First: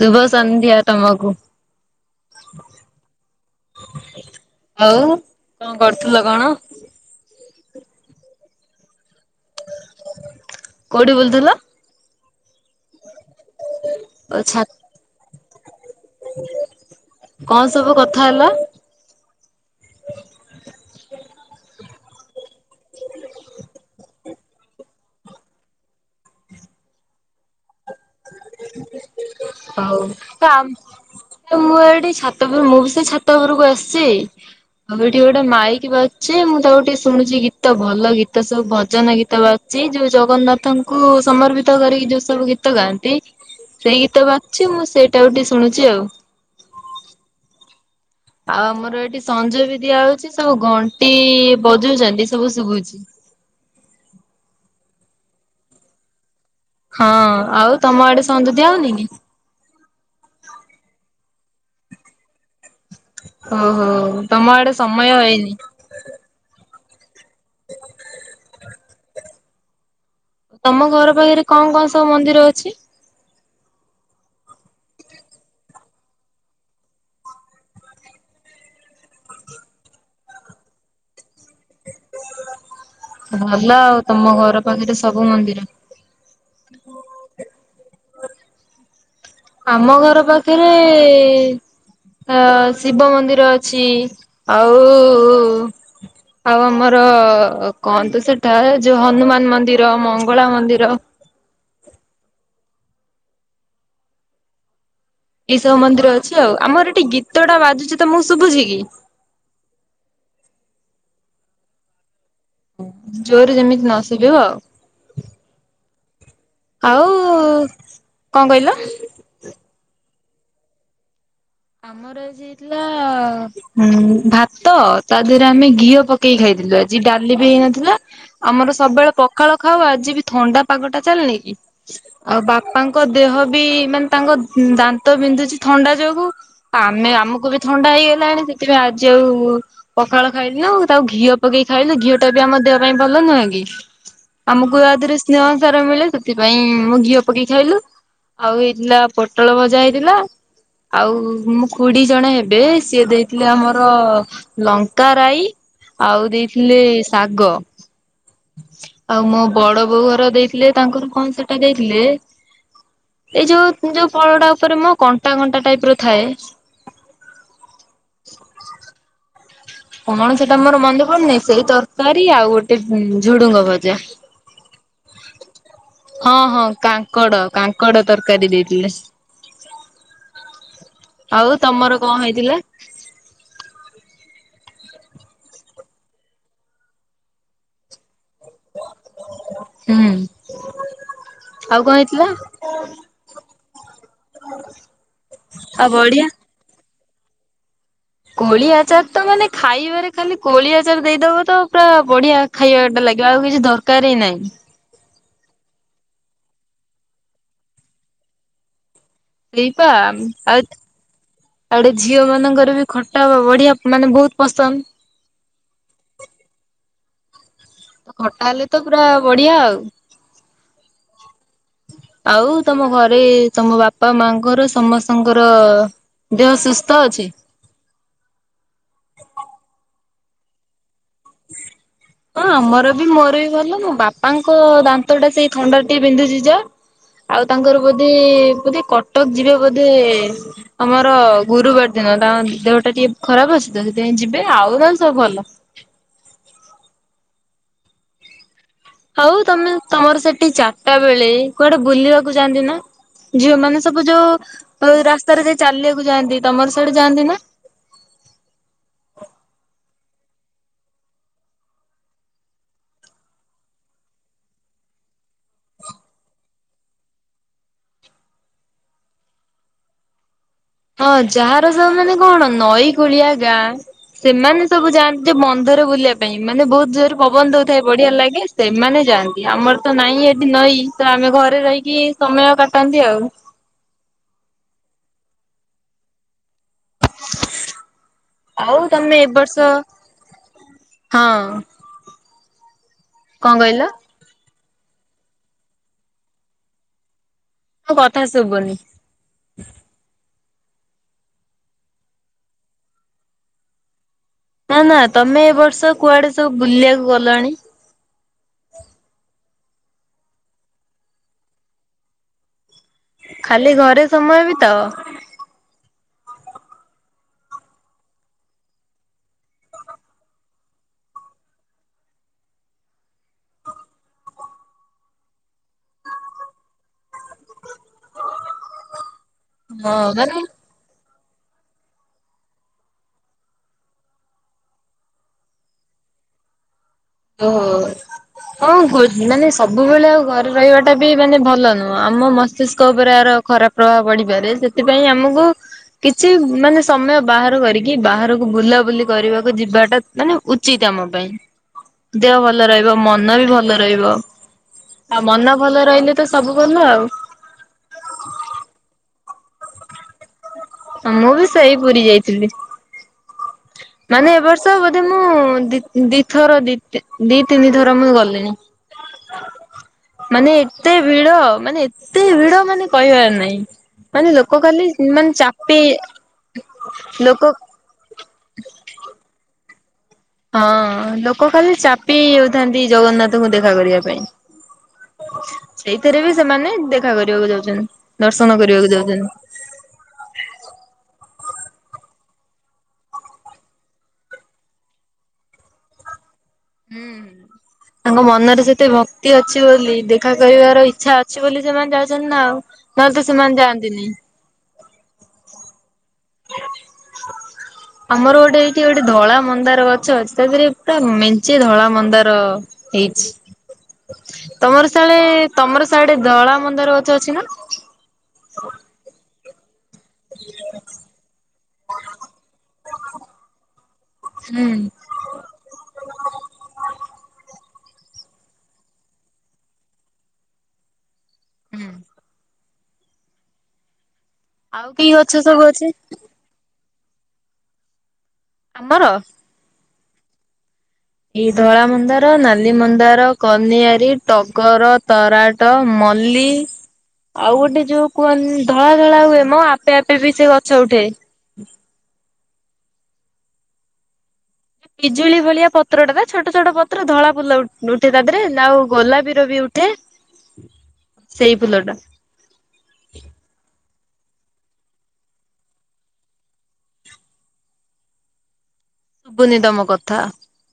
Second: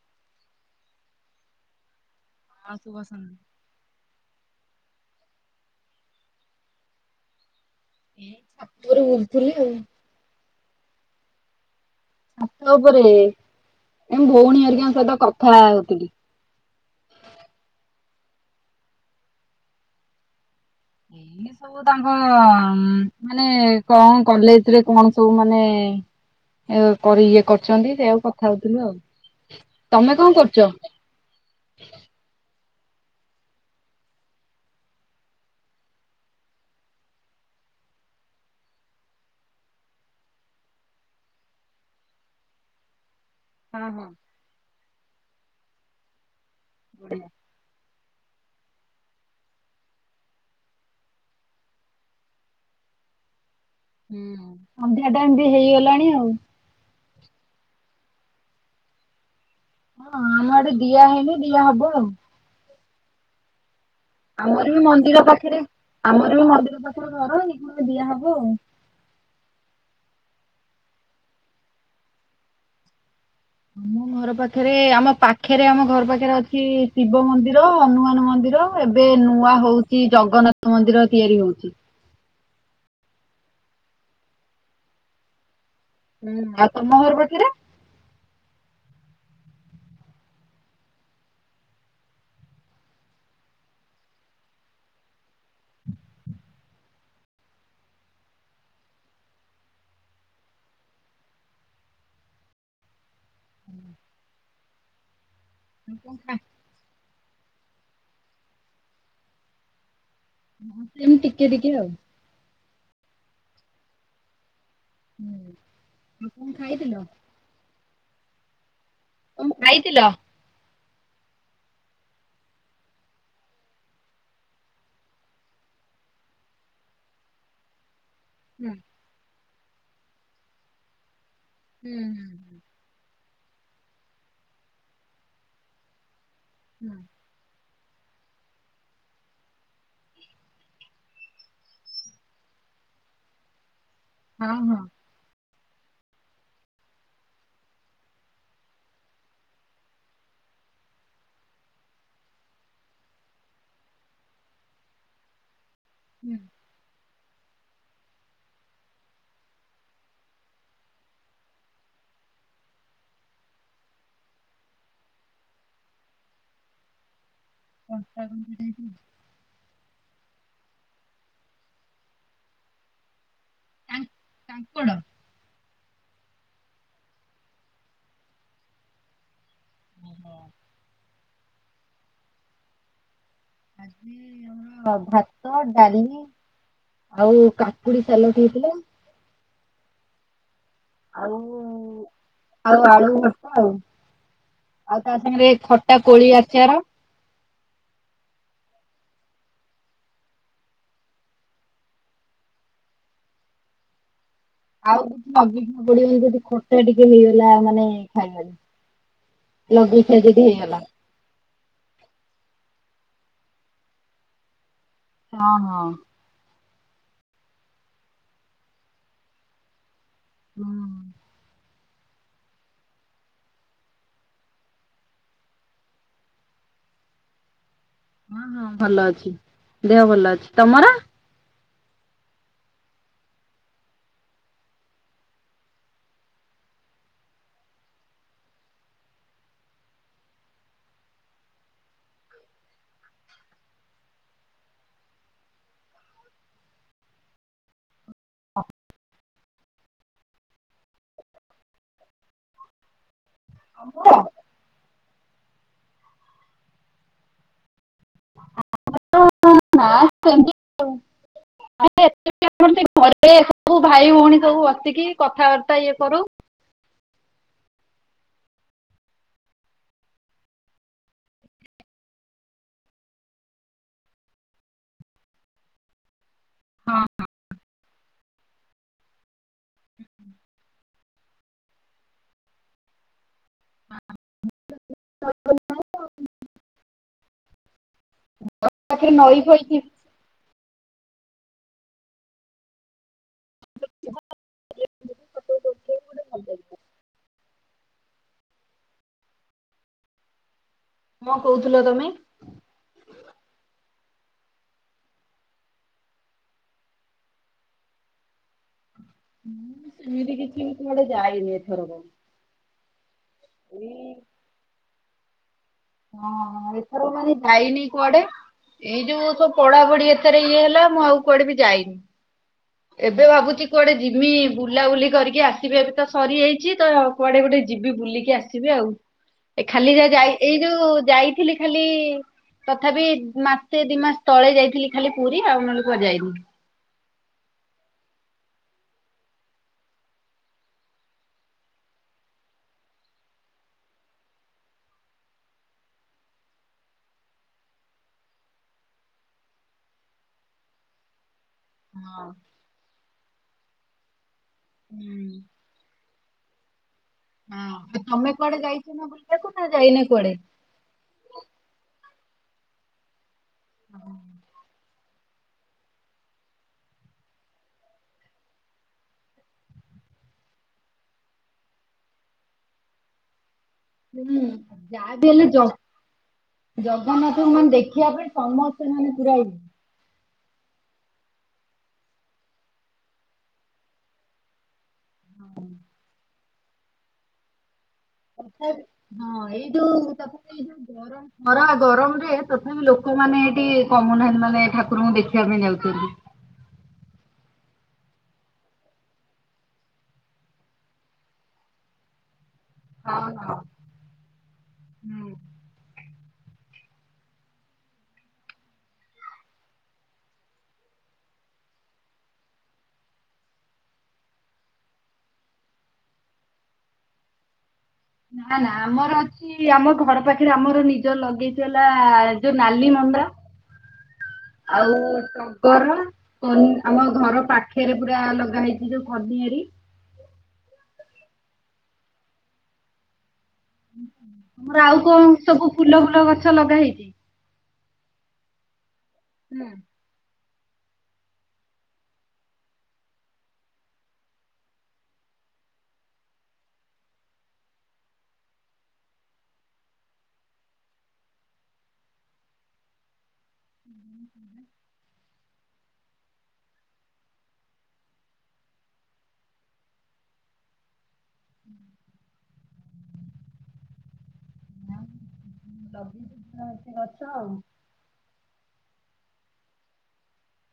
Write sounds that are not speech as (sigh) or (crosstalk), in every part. ଶୁଭ ସନ୍ଧ୍ୟା ତମକୁ। ହଁ ଶୁଭ ସନ୍ଧ୍ୟା। ଆଉ କଣ କରୁଥିଲ କଣ? ଏଇ ପୁଟିକରେ ବୁଲୁଥିଲି ଆଉ। କୋଉଠି ବୁଲୁଥିଲ? ଛାତ ଉପରେ, ମୋ ଓ ଛା ଭଉଣୀ ହେରିକାଙ୍କ ସହିତ କଥା କଣ ସବୁ କଥା ହେଲ? ଏଇ ସବୁ ତାଙ୍କ ମାନେ କଣ କଲେଜରେ କଣ ସବୁ ମାନେ ଏ କରି ଇଏ ଅଛନ୍ତି ସେୟାକୁ କଥା ହଉଥିଲୁ ଆଉ। ହଉ ତମେ କଣ ଆ କରୁଚ? ମୁଁ ଏଇଠି ଛାତ ଉପରେ ମୁଁ ବି ସେଇ ଛାତ ଉପୁରକୁ ଆସିଚି। ଆଉ ଏଠି ଗୋଟେ ମାଇକ ବାଜଚି ମୁଁ ତାକୁ ଟିକେ ଶୁଣୁଚି, ଗୀତ ଭଲ ଗୀତ ସବୁ ଭଜନ ଗୀତ ବାଜୁଚି ଚି, ଯୋଉ ଜଗନ୍ନାଥଙ୍କୁ ସମର୍ପିତ କରିକି ଯୋଉ ସବୁ ଗୀତ ଗୀତ ଗାଆନ୍ତି ହଁ ସେଇ ହଁ ଗୀତ ବାଜୁଚି। ମୁଁ ସେଇଟାକୁ ଟିକେ ଶୁଣୁଛି ଆଉ। ବଢିଆ। ଆଉ ଆମର ଏଠି ସଞ୍ଜ ବି ଦିଆହଉଚି, ସବୁ ଘଣ୍ଟି ବଜଉଚନ୍ତି ସବୁ ଶୁଭୁଛି। ଁ ହୁଁ ସନ୍ଧ୍ୟା ଟାଇମ ବି ହେଇଗଲାଣି ଆଉ। ହଁ ଆଉ ତମ ଆଡେ ସଞ୍ଜ ଦିଆ ହଉନି କି? ହଁ ଆମ ଆଡେ ଦିଆ ହେଇନି ଦିଆ ହବ ଆଉ। ଓହୋ। ତମ ଆଡେ ଆମର ବି ସମୟ ମନ୍ଦିର ହେଇନି। ପାଖରେ ଆମର ବି ମନ୍ଦିର ପାଖ ପାଖରେ ଘର (unintelligible) ଦିଆ ହବ ଆଉ। ତମ ଘର ପାଖରେ କଣ କଣ ସବୁ ମନ୍ଦିର ଅଛି? ଆମ ଘର ପାଖରେ ଆମ ପାଖରେ ଆମ ଘର ପାଖରେ ଅଛି ଶିବ ମନ୍ଦିର, ହନୁମାନ ମନ୍ଦି ର, ଏବେ ନୂଆ ହଉଛି ଜଗନ୍ନାଥ ମନ୍ଦିର ତିଆରି ହଉଛି। ଭଲ ଆଉ ତମ ଘର ପାଖରେ ସବୁ ମନ୍ଦିର। ହୁଁ। ଆଉ ତମ ଘର ପାଖରେ? ଆମ ଘର ପାଖେରେ ହ ଶିବ ମନ୍ଦିର ଅଛି ଆଉ ଆଉ ଆମର କଣ ତ ସେଟା ଯୋଉ ହନୁମାନ ମନ୍ଦିର, ମଙ୍ଗଳା ମନ୍ଦିର (inaudible) ହୁଁ ଏଇସବୁ ମନ୍ଦିର ଅଛି ଆଉ। ଆମର ଏଠି ଗୀତଟା ବାଜୁଛି ତମକୁ ଶୁଭୁଛି କି? ସେମତି ଟିକେ ଟିକେ ଆଉ। ଜୋରରେ ଯେମିତି ନ ଶୁଭିବ ଆଉ। ହୁଁ ଆଉ କଣ ଆଉ ଖାଇଥିଲ? ଆଉ କଣ କହିଲ? କଣ ଖାଇଥିଲ? ଆମର ଆଜି ହେଇଥିଲା ଉମ୍ ଭାତ, ତା ଦେହରେ ଆମେ ଘିଅ ପକେଇ ଖାଇ ଥିଲୁ ଆଜି ଡାଲି ବି ହେଇନଥିଲା, ହୁଁ ଆମର ସବୁବେଳେ ପଖାଳ ଖାଉ ଆଜି ବି ଥଣ୍ଡା ପାଗଟା ଚାଲିନି ହୁଁ ଆଉ ହୁଁ ବାପାଙ୍କ ଦେହ ବି ମାନେ ତାଙ୍କ ଦାନ୍ତ ବିନ୍ଧୁଛି ଥଣ୍ଡା ଯୋଗୁ, ଆମେ ଆମକୁ ବି ଥଣ୍ଡା ହେଇଗଲାଣି ସେଥିପାଇଁ ଆଜି ଆଉ ପଖାଳ ଖାଇଲି ନା ଆଉ, ତାକୁ ଘିଅ ପକେଇ ଖାଇଲି ଘିଅ ଟା ବି ଆମର ଦେହ ପାଇଁ ଭଲ ନୁହଁ କି? ହଁ ଆମକୁ ହଁ ଆ ଦେହରେ ସ୍ନେହ ସାର ମିଳେ, ସେଥିପାଇଁ ମୁଁ ଘିଅ ପକେଇ ଖାଇଲୁ ଆଉ ହେଇଥିଲା ପୋଟଳ ଭଜା ହେଇଥିଲା, ଆଉ ମୋ ଖୁଡି ଜଣ ହେବେ ସିଏ ଦେଇଥିଲେ ଆମର ଲଙ୍କା ରାଇ ଆଉ ଦେଇଥିଲେ ଶାଗ ଆଉ ମୋ ବଡବୋଉ ଘର ଦେଇଥିଲେ, ତାଙ୍କର କଣ ସେଟା ଦେଇଥିଲେ ଏଇ ଯୋଉ ଯୋଉ ଫଳଟା ଉପରେ ମ କଣ୍ଟା କଣ୍ଟା ଟାଇପର ଥାଏ କଣ୍ଟା (unintelligible) ଅମଳ ସେଟା ମୋର ମନେ ପଡ଼ୁନେଇ ସେଇ ତକାରୀ ଆଉ ଗୋଟେ ଉଁ ଝୁଡୁ଼ଙ୍ଗ ଭଜା। କାଙ୍କ- କାଙ୍କଡ଼ ହଁ ହଁ କାଙ୍କଡ଼ କାଙ୍କଡ଼ ତକାରୀ ବିଜନେସ୍। ଓହ। ଆଉ ତମର କଁ ହେଇଥିଲେ? ଆଜି ଆମର ଭାତ ଡାଲି ଆଉ କାକୁଡ଼ି ସାଲଟ୍ ହେଇଥିଲା। ନକାଏ ଆଉ ଆଉ ଆଳୁ ଭର୍ତ୍ତା ଆଉ। ଆଉ ତା ସାଙ୍ଗେରେ ଆଉ ଖଟା ବଢିଆ କୋଳି ଆଚାର। କୋଳି ଆଚାର ତ ମାନେ ଖାଇବାରେ ଖାଲି କୋଳି ଆଚାର ଦେଇଦବ ତ ପୁରା ବଢ଼ିଆ ଖାଇବାଟା ଲାଗିବା କିଛି ଦରକାର ହିଁ ନାଇଁ। ଅବିକୁ କୋଳି ଯଦି ଖଟା ଟିକେ ହେଇଗଲା ମାନେ ଖାଇବାରେ। ସେଇପା ଲଗେଇଖିଆ ଯଦି ହେଇଗଲା। ଆଉ ଓଟେ ଝିଅମାନଙ୍କର ବି ଖଟା ବଢ଼ିଆ ମାନେ ବୋହୁତ ପସନ୍ଦ। ହଁ ହଁ। ତ ଖଟା ହେଲେ ତ ପୁରା ବଢ଼ିଆ ଆଉ। ହୁଁ। ଆଉ ତମ ଘରେ ତମ ବାପା ମାଙ୍କର ସମସ୍ତଙ୍କର ଦେହ ସୁସ୍ଥ ଅଛି? ହଁ ହଁ ଭଲ ଅଛି ଦେହ ଭଲ ଅଛି। ତମର? ହଁ ଆମର ବି ମୋର ବି ଭଲ ମୋ ବାପାଙ୍କ ଦାନ୍ତଟା ସେଇ ଥଣ୍ଡାରୁ ଟିଏ ବିନ୍ଧୁଚି ଯା। ଆଉ ତାଙ୍କର ବୋଧେ ବୋଧେ କଟକ ଯିବେ ବୋଧେ ତମର ଗୁରୁବାର ଦି ନ ତାଙ୍କ ଦେହଟା ଟିକେ ଖରାପ ଅଛି ତ ସେଥିପାଇଁ ଯିବେ ଆଉ ନହଲେ ସବୁ ଭଲ। ଅ ହଉ ତମେ ତମର ସେଠି ଚାରଟା ବେଳେ କୁଆଡେ଼ ବୁଲିବାକୁ ଯାଆନ୍ତି ନାଁ? ଝିଅମାନେ ସବୁ ଯୋଉ ଅ ରାସ୍ ତାରେ ଯ ଚାଲିବାକୁ ଯାଆନ୍ତି ତମର ସ୍ୟାଡ଼େ ଯାଆନ୍ତି ନାଁ? ଆମର ନାଁ ସେମତି ଯେ ଏତେ ବି ଆମର ସେଇ ଘରେ ସବୁ ଭାଇ ଭୋଉଣୀ ସବୁ ବସିକି କଥାବାର୍ତ୍ତା ଇଏ କରୁ। ହଁ ଯାହାର ସବୁ ମାନେ କଣ ନଈ କୂଳିଆ ଗାଁ ସେମାନେ ସବୁ ଯାଆନ୍ତି ଯେ ବନ୍ଧରେ ବୁଲିଆ ପାଇଁ ମାନେ ବୋହୁତ ଜୋରେ ପବନ ଦୋଉଥାଏ ବଢ଼ିଆ ଲାଗେ ସେମାନେ ଯାଆନ୍ତି ଆମର ତ ନାଇଁ ଏଠି ନଈ। ତ ଆମେ ଘରେ ରହିକି ସମୟ କାଟନ୍ତି ଆଉ। (unintelligible) ଆଉ ପାଖରେ ତମେ ଏ ନଈ ଫଇ ବର୍ଷ ଥିବ ହଁ। କଁ କହିଲ? ଯେ ଯିବୁ ଫଟ ଉଟ ଗୋଟେ ଉଠେଇବୁ ଗୋଟେ ଭଲ୍ ଲାଗିବ। ଅ କଥା ଶୁବୁନି। ମ କୋହୁଥୁଲ ତମେ? ନାଁ ନାଁ ତମେ ଏ ବର୍ଷ କୁଆଡ଼େ ସବୁ ବୁଲିଆକୁ ଗଲଣି? ମୁଁ ସେମିତି କିଛି ବି କୁଆଡ଼େ ଯାଇନି ଏଥରକ। ଖାଲି ଘରେ ଏଇ ସମୟ ବିତାଅ? ହଁ ଏଥର ମାନେ ଯାଇନି କୁଆଡ଼େ। ଏଇ ଯୋଉ ସବୁ ପଢ଼ାପଢ଼ି ଏଥେରେ ଇଏ ହେଲା ମୁଁ ଆଉ କୁଆଡ଼େ ବି ଯାଇନି। ଏବେ ଭାବୁଚି କୁଆଡ଼େ ଯିମି ବୁଲାବୁଲି କରିକି ଆସିବି ଏବେ ତ ସରିଯାଇଚି ତ କୁଆଡ଼େ ଗୋ ଏ ଯିବି ବୁଲିକି ଆସିବି ଆଉ ଏ ଖାଲି ହଁ ଯାହା ମାନେ ଯାଇ ଉ ଯାଇଥିଲି ଖାଲି ତଥାପି ମାସେ ଦି ମାସ ତଳେ ଯାଇଥିଲି ଖାଲି ପୁରୀ ଆଉ ନେଲେ କୁଆଡ଼େ ଯାଇନି। ଓହୋ। ହଁ ଖୋଜ୍ ମାନେ ସବୁବେଳେ ଆଉ ଘରେ ରହିବାଟା ବି ମାନେ ଭଲ ନୁହଁ, ଆମ ମସ୍ତିଷ୍କ ଉପରେ ଆର ଖରାପ ପ୍ରଭାବ ପଡ଼ିପାରେ। ସେଥିପାଇଁ ଆମକୁ କିଛି ମାନେ ସମୟ ବାହାର କରିକି ବାହାରକୁ ବୁଲାବୁଲି କରିବାକୁ ଯିବାଟା ମାନେ ଉଚିତ ଆମ ପାଇଁ। ହଁ। ଦେହ ଭଲ ରହିବ, ମନ ବି ଭଲ ରହିବ, ଆଉ ହୁଁ। ମନ ଭଲ ରହିଲେ ତ ସେ ସବୁ ଭଲ ଆଉ। ହଁ ଆଉ ତମ କୁଆଡେ ଯାଇଚ ନା ବୁଲିଆକୁ ନା ଯାଇନେ କୁଆଡେ? ହୁଁ ମୁଁ ବି ସେଇ ପୁରୀ ଯାଇଥିଲି। ମାନେ ଏ ବର୍ଷ ବୋଧେ ମୁଁ ମୁଁ ଦି-ଦିଥର ଦି-ତି ଦି-ତିନି ଥର ମୁଁ ଗଲିଣି। ମାନେ ଏତେ ଭିଡ ମାନେ ଏତେ ଭିଡ ମାନେ କହିବାର ନାହିଁ। ମାନେ ହୁଁ। ଲୋକ କାଲି ଯାହା ବି ମାନେ ହେଲେ ଜ ଚାପି ହେଇ ଲୋକ ସମସ୍ତେ ମାନେ ପୁରା ଆଇ ହଁ ଲୋକ ଖାଲି ଚାପି ହେଇଯାଉଥାନ୍ତି ଜଗନ୍ନାଥଙ୍କୁ ଦେଖା କରିବା ପାଇଁ। ସେଇଥିରେ ବି ସେମାନେ ଦେଖା କରିବାକୁ ଯାଉଛନ୍ତି। ଦର୍ଶନ ତଥାପି କରିବାକୁ ଯାଉଛନ୍ତି। ହଁ। ଏଇ ଯୋଉ ତାପରେ ଏଇ ଯୋଉ ଗରମ ଖରା ଗରମରେ ତଥାପି ଲୋକମାନେ ଏଇଠି କମୁନାହାଁନ୍ତି ମାନେ ଠାକୁରଙ୍କୁ ଦେଖିବା ପାଇଁ ଯାଉଛନ୍ତି। ହୁଁ ହୁଁ। ତାଙ୍କ ମନରେ ସେତେ ଭକ୍ତି ଅଛି ବୋଲି, ଦେଖା କରିବାର ଇଚ୍ଛା ଅଛି ବୋଲି, ସେମାନେ ଯାଉଛନ୍ତି ନା ଆଉ। ନହେଲେ ତ ହଁ ହଁ। ସେମାନେ ଯାଆନ୍ତେନି। ହୁଁ। ଆମର ଗୋଟେ ଏଇଠି ଗୋଟେ ଧଳା ମନ୍ଦାର ଗଛ ଅଛି, ତା ଦେହରେ ପୁରା ମେଞ୍ଚେ ଧଳା ମନ୍ଦାର ହେଇଛି। ତମର ସାଳେ ତମର ସାଡେ ଧଳା ମନ୍ଦାର ଗଛ ଅଛି ନା? ନାଁ ନାଁ ଆମର ଅଛି ଆମ ଘର ପାଖରେ ଆମର ନିଜର ଲଗେଇଚୁ ହେଲା ଯୋଉ ନାଲି ମଣ୍ଡା ହୁଁ ଆଉ ଟଗର କନି ଆମ ଘର ପାଖେ ଖେରେ ପୁରା ଲଗା ହେଇଛି ଯୋଉ କନିଆରି ହୁଁ। ତମର ଆଉ କି କଣ ଗଛ ସବୁ ଅଛି ଫୁଲ ଫୁଲ ଗଛ ଲଗା ହେଇଛି? ଆମର? ହୁଁ ଏଇ ଧଳା ମନ୍ଦାର, ନାଲିମନ୍ଦାର, କନିଆରୀ, ଟଗର, ତରାଟ, ମ ମଲ୍ଲୀ ଆଉ ଗୋଟେ ଯୋଉ କୁହନ୍ ଧଳା ଧଳା ହୁଏ ମ ଆପେ ଆପେ ବି ସେ ଗଛ ଉଠେ। ପିଜୁଳି ଭଳିଆ ପତ୍ରଟା ତା ଛୋଟ ଛୋଟ ପତ୍ର ଧଳା ଫୁଲ ଉ-ଉଠେ ତା ଦେହରେ, ନା ଆଉ ଗୋଲାପୀର ବି ଫୁଟେ, ସେଇ ଫୁଲଟା। (unintelligible) ଶୁଭୁନି ତମ କଥା।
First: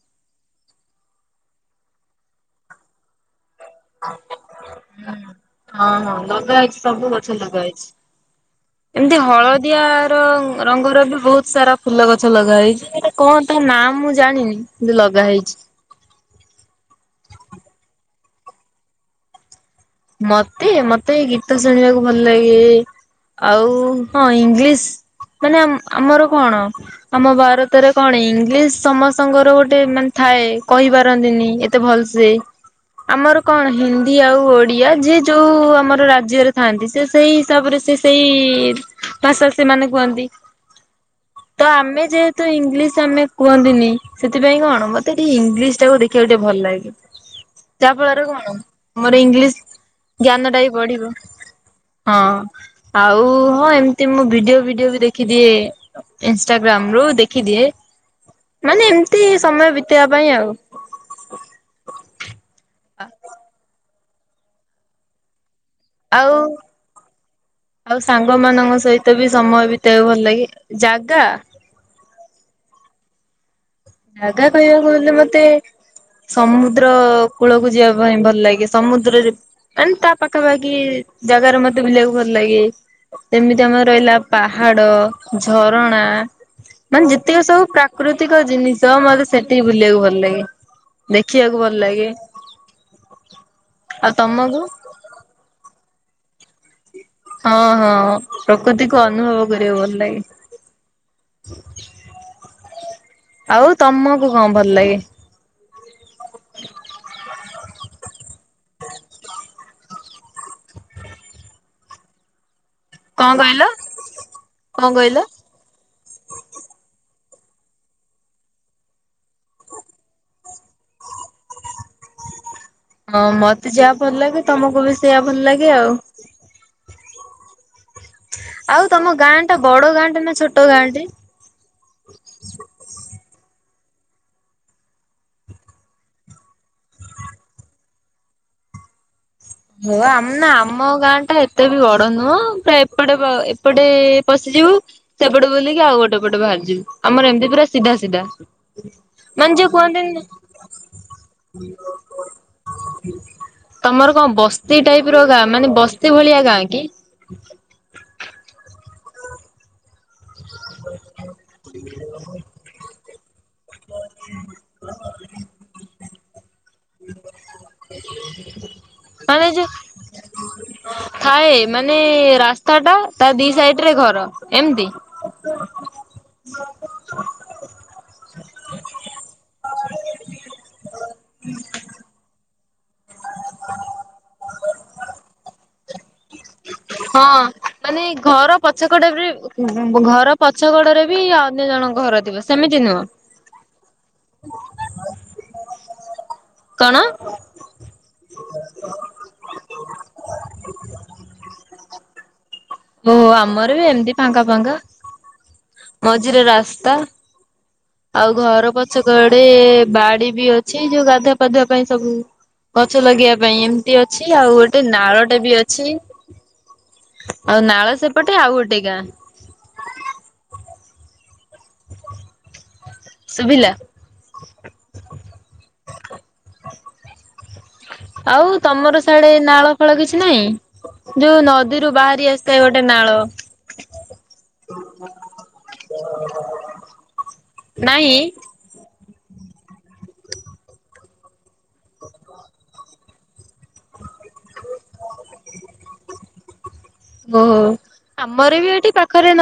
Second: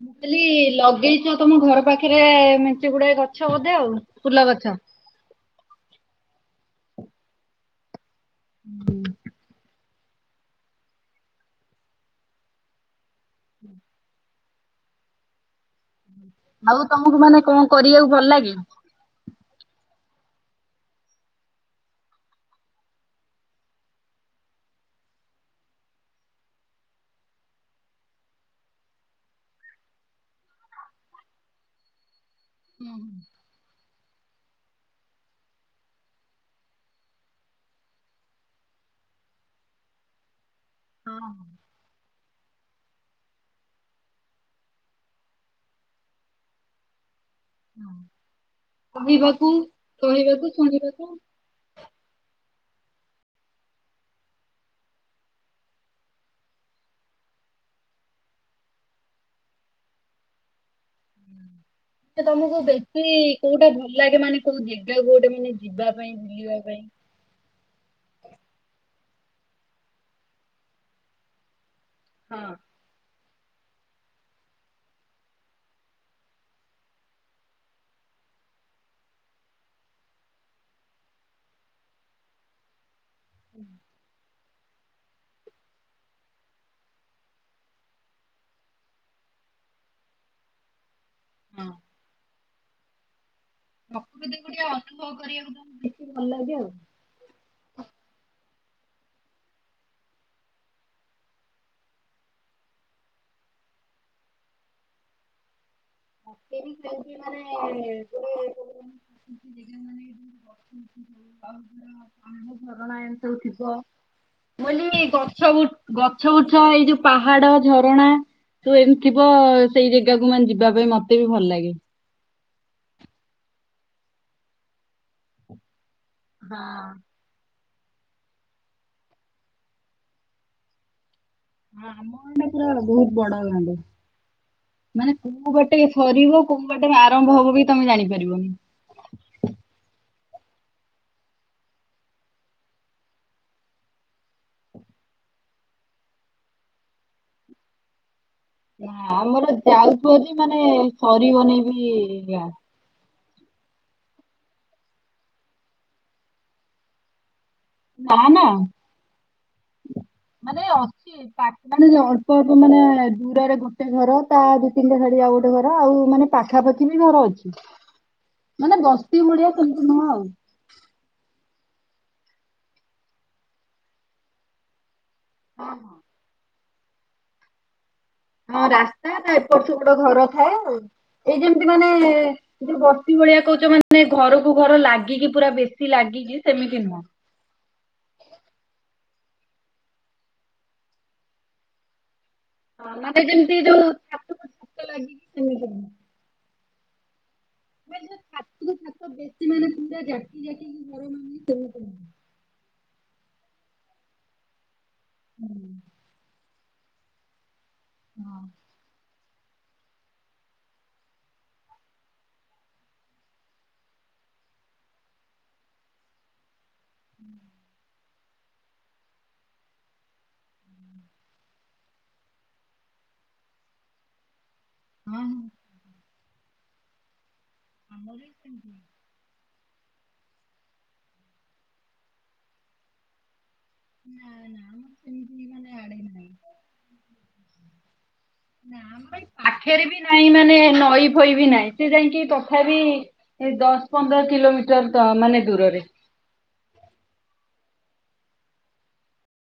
ମୁଁ କଇଲି ଲଗେଇଚ ତମ ଘର ପାଖରେ ମେଞ୍ଚେ ଗୁଡାଏ ଗଛ ବୋଧେ ଆଉ ଫୁଲ ଗଛ ହଁ ହଁ ଲଗା ହେଇଚି ସବୁ ଗଛ ଲଗା ହେଇଛି। ଏମତି ହଳଦିଆ ର ରଙ୍ଗର ବି ବହୁତ ସାରା ଫୁଲ ଗଛ ଲଗା ହେଇଛି, ସେଇଟା କଣ ତା ନାଁ ମୁଁ ଜାଣିନି କିନ୍ତୁ ଲଗା ହେଇଛି। ଆଉ ତମକୁ ମାନେ କଣ କରିବାକୁ ଭଲ ଲାଗେ? ମତେ ମତେ ଗୀତ ଶୁଣିବାକୁ ଭଲ ଲାଗେ ଆଉ ହଁ ଇଂଲିଶ ମାନେ ଆମ୍-ଆମର କଣ ଆମ ଭାରତରେ କଣ ଇଂଲିଶ ସମସ୍ତଙ୍କର ଗୋଟେ ମାନେ ଥାଏ ଥାଏ କହିପାରନ୍ତିନି ଏତେ ଭଲସେ, ଆମର କଣ ହିନ୍ଦୀ ଆଉ ଓଡିଆ ଯେ ଯୋଉ ଆମର ରାଜ୍ୟରେ ଥାନ୍ତି, ସେ ସେଇ ହିସାବରେ ସେ ସେଇ ଭାଷା ସେ ସେମାନେ କୁହନ୍ତି ତ ଆମେ ଯେହେ ତ ଇଂଲିଶ ଆମେ କୁହନ୍ତିନି, ସେଥିପାଇଁ କଣ ମତେ ଟିକେ ଇଂଲିଶ ଟାକୁ ଦେଖିବାକୁ ଟିକେ ଭଲ ଲାଗେ। ଯାହା ଫଳରେ କଣ ମୋର ଇଂଲିଶ ଜ୍ଞାନଟା ବି ବଢିବ, ହଁ। ଆଉ ହଁ ଏମତି ମୁଁ ଭିଡିଓ ଭିଡିଓ ବି ଦେଖି ଦିଏ, ଇନ୍ସ୍ତାଗ୍ରାମ ରୁ ଦେଖି ଦିଏ ମାନେ ଏମିତି ସମୟ ବିତେଇବା ପାଇଁ ଆଉ। ସେ ତମକୁ ବେଶୀ କୋଉଟା ଭଲ ଲାଗେ ମାନେ କୋଉ ଜେଗାକୁ ଗୋଟେ ମାନେ? ଯିବା ପାଇଁ ଆଉ ବୁଲିବା ପାଇଁ ଆଉ ସାଙ୍ଗମାନଙ୍କ ସହି ତ ବି ସମୟ ବିତେଇକୁ ଭଲ ଲାଗେ। ଜାଗା ହଁ। ଜାଗା କହିବାକୁ ଗଲେ ମତେ ସମୁଦ୍ର କୂଳକୁ ଯିବା ପାଇଁ ଭଲ ଲାଗେ, ସମୁଦ୍ରରେ ମାନ ତା ପାଖାପାଖି ଜାଗାରେ ମତେ ବୁଲିବାକୁ ଭଲ ଲାଗେ, ଯେମିତି ଆମର ରହିଲା ପାହାଡ, ଝରଣା ମାନେ ଯେତିକ ସବୁ ପ୍ରାକୃତିକ ଜିନି ଷ ମତେ ସେଟିକି ବୁଲିବାକୁ ଭଲ ଲାଗେ, ଦେଖିବାକୁ ଭଲ ଲାଗେ। ଆଉ ପ୍ରକୃତି କୁ ତମକୁ? ଟିକିଏ ଅନୁଭବ କରିବାକୁ ତମକୁ ବେଶି ଭଲ ଲା ହଁ- ହଁ ପ୍ର କୃତିକୁ ଅନୁଭବ କରିବାକୁ ଭଲ ଲାଗେ। ଆଉ ତମକୁ କଣ ଭଲ ଲାଗେ? ମତେ ବି ସେମିତି ମାନେ (unintelligible) (unintelligible) ମାନେ କଣ ଯୋଉଠି ଗଛ କହିଲ ବୁଛ ଥିବ (unintelligible) ମୁଁ କଣ କହିଲି କହିଲ? ଗଛ ବୃ ଗଛ ବୁଛ ଏଇ ଯୋଉ ପାହାଡ ଝରଣା ସବୁ ଏମିତିଥିବ, ସେଇ ଜାଗାକୁ ମାନେ ଯିବା ଯିବା ପାଇଁ ମତେ ବି ଭଲ ଲାଗେ। ହଁ ମତେ ଯାହା ଭଲ ଲାଗେ, ତମକୁ ବି ସେଇଆ ଭଲ ଲାଗେ ଆଉ। ହଁ। ଆଉ ତମ ଗାଁଟା ବଡ ଗାଁଟେ ନା ଛୋଟ ଗାଁ ଟି? ଗାଁଟା ପୁରା ବହୁତ ବଡ ଗାଁ ଟା। ମାନେ କୋଉ ବାଟେ ସରିବ କୋଉ ବାଟେ ଆରମ୍ଭ ହବ ବି ତମେ ଜାଣିପାରିବନି। ହ ହ ଆମ ନା ଆମ ଗାଁ ଟା ଏତେ ବି ବଡ ନୁହଁ ତା ଏପଟେ ଏପଟେ ପଶି ଯିବୁ ସେପଟେ ବୁଲିକି ଆଉ ଗୋଟେ ପଟେ ବାହାରିଯିବୁ, ଆମର ଏମିତି ପୁରା ସିଧା ସିଧା। ନା ମାନେ ଆମର ଯୋଉ ଯାଉଛୁ କୁହନ୍ତିନି ଯଦି ମାନେ ସରିବନେଇ ବି ଗାଁ। ତମର କଣ ବସ୍ତି ଟାଇପର ଗାଁ, ମାନେ ବସ୍ତି ଭଳିଆ ଗାଁ କି? ନାଁ - ନାଁ। ମାନେ ଅଛି ପା ମାନ ଅଳ୍ପ ଅଳ୍ପ ମାନେ ଦୂରରେ ଘ୍ ଗୋଟେ ଘର ତା ଦି ତିନିଟା ଛାଡ଼ି ଆଉ ଗୋଟେ ଘର ଆଉ ମାନେ ପାଖାପାଖି ବି ଘର ଅଛି। ମାନେ ବସ୍ତି ମାନେ ଭଳିଆ ଯୋଉ ସେମିତି ନୁହଁ ଆଉ। ଥାଏ, ମାନେ ରାସ୍ତା ଟା ତା ଦି ସାଇଡ ରେ ଘର ଏମିତି? ଆ ହଁ ରାସ୍ତା ତା ଏପଟ ସେପଟ୍ ଘର ଥାଏ ଆଉ, ଏଇ ଯେମିତି ମାନେ ଯ ଯୋଉ ବସ୍ତି ଭଳିଆ କହୁଛ ମାନେ ଘରକୁ ଘର ଲାଗିକି ପୁରା ବେଶୀ ଲାଗିିକି ହଁ ମାନେ ଘର ପଛ କଡ଼ରେ ଘର ପଛ କଡରେ ବି ଆଉ ଅନ୍ୟ ଜଣଙ୍କ ଘର ଥିବ। ସେମିତି ହଁ ନୁହଁ ମାନେ ଯେମିତି ଯୋଉ ଛାତକୁ ଛାତ ଲାଗି ସେମତି। କଣ? (unintelligible) ବେଶି ଛାତ ମାନେ ପୁରା ଜାକି ଜାକି ଘର ମାନେ ସେମିତି। ଓହୋ ଆମର ବି ଏମିତି ଫାଙ୍କା ଫାଙ୍କା, ମଝିରେ ରାସ୍ତା। ଆଉ ଘର ପଛ କ ଆଡେ ବାଡି ବି ଅଛି, ଯୋଉ ଗାଧୁଆ ପାାଧୁଆ ପାଇଁ ସବୁ। ଗଛ ଲଗେଇବା ପାଇଁ ଏମିତି ଅଛି, ଆଉ ଗୋଟେ ନାଳଟା ବି ଅଛି। ଆଉ ନାଳ ସେପଟେ ଆଉ ଗୋଟେ ଗାଁ। ଶୁଭିଲା! ହଁ। ହ ଆଉ ତମର ସାଡେ ନାଳ ଫାଳ କିଛି ନାଇଁ, ଯୋଉ ନଦୀରୁ ବାହାରି ଆସିଥାଏ ଗୋଟେ ନାଳ। ନା ନା ଆମର ସେମିତି, ମାନେ ଆଡ଼େ ନାହିଁ। ନାଇଁ-ଇ। ପାଖରେ ବି ନାହିଁ। ମାନେ ନଈ ଫଇ ବି ନାହିଁ। ସେ ଯାଇଁକି ତଥାପି ଦଶ ପନ୍ଦର କିଲୋମିଟର ତ ମାନେ ଦୂରରେ। ଓହୋ। ଆମର ବି ଏଠି ପାଖରେ ନା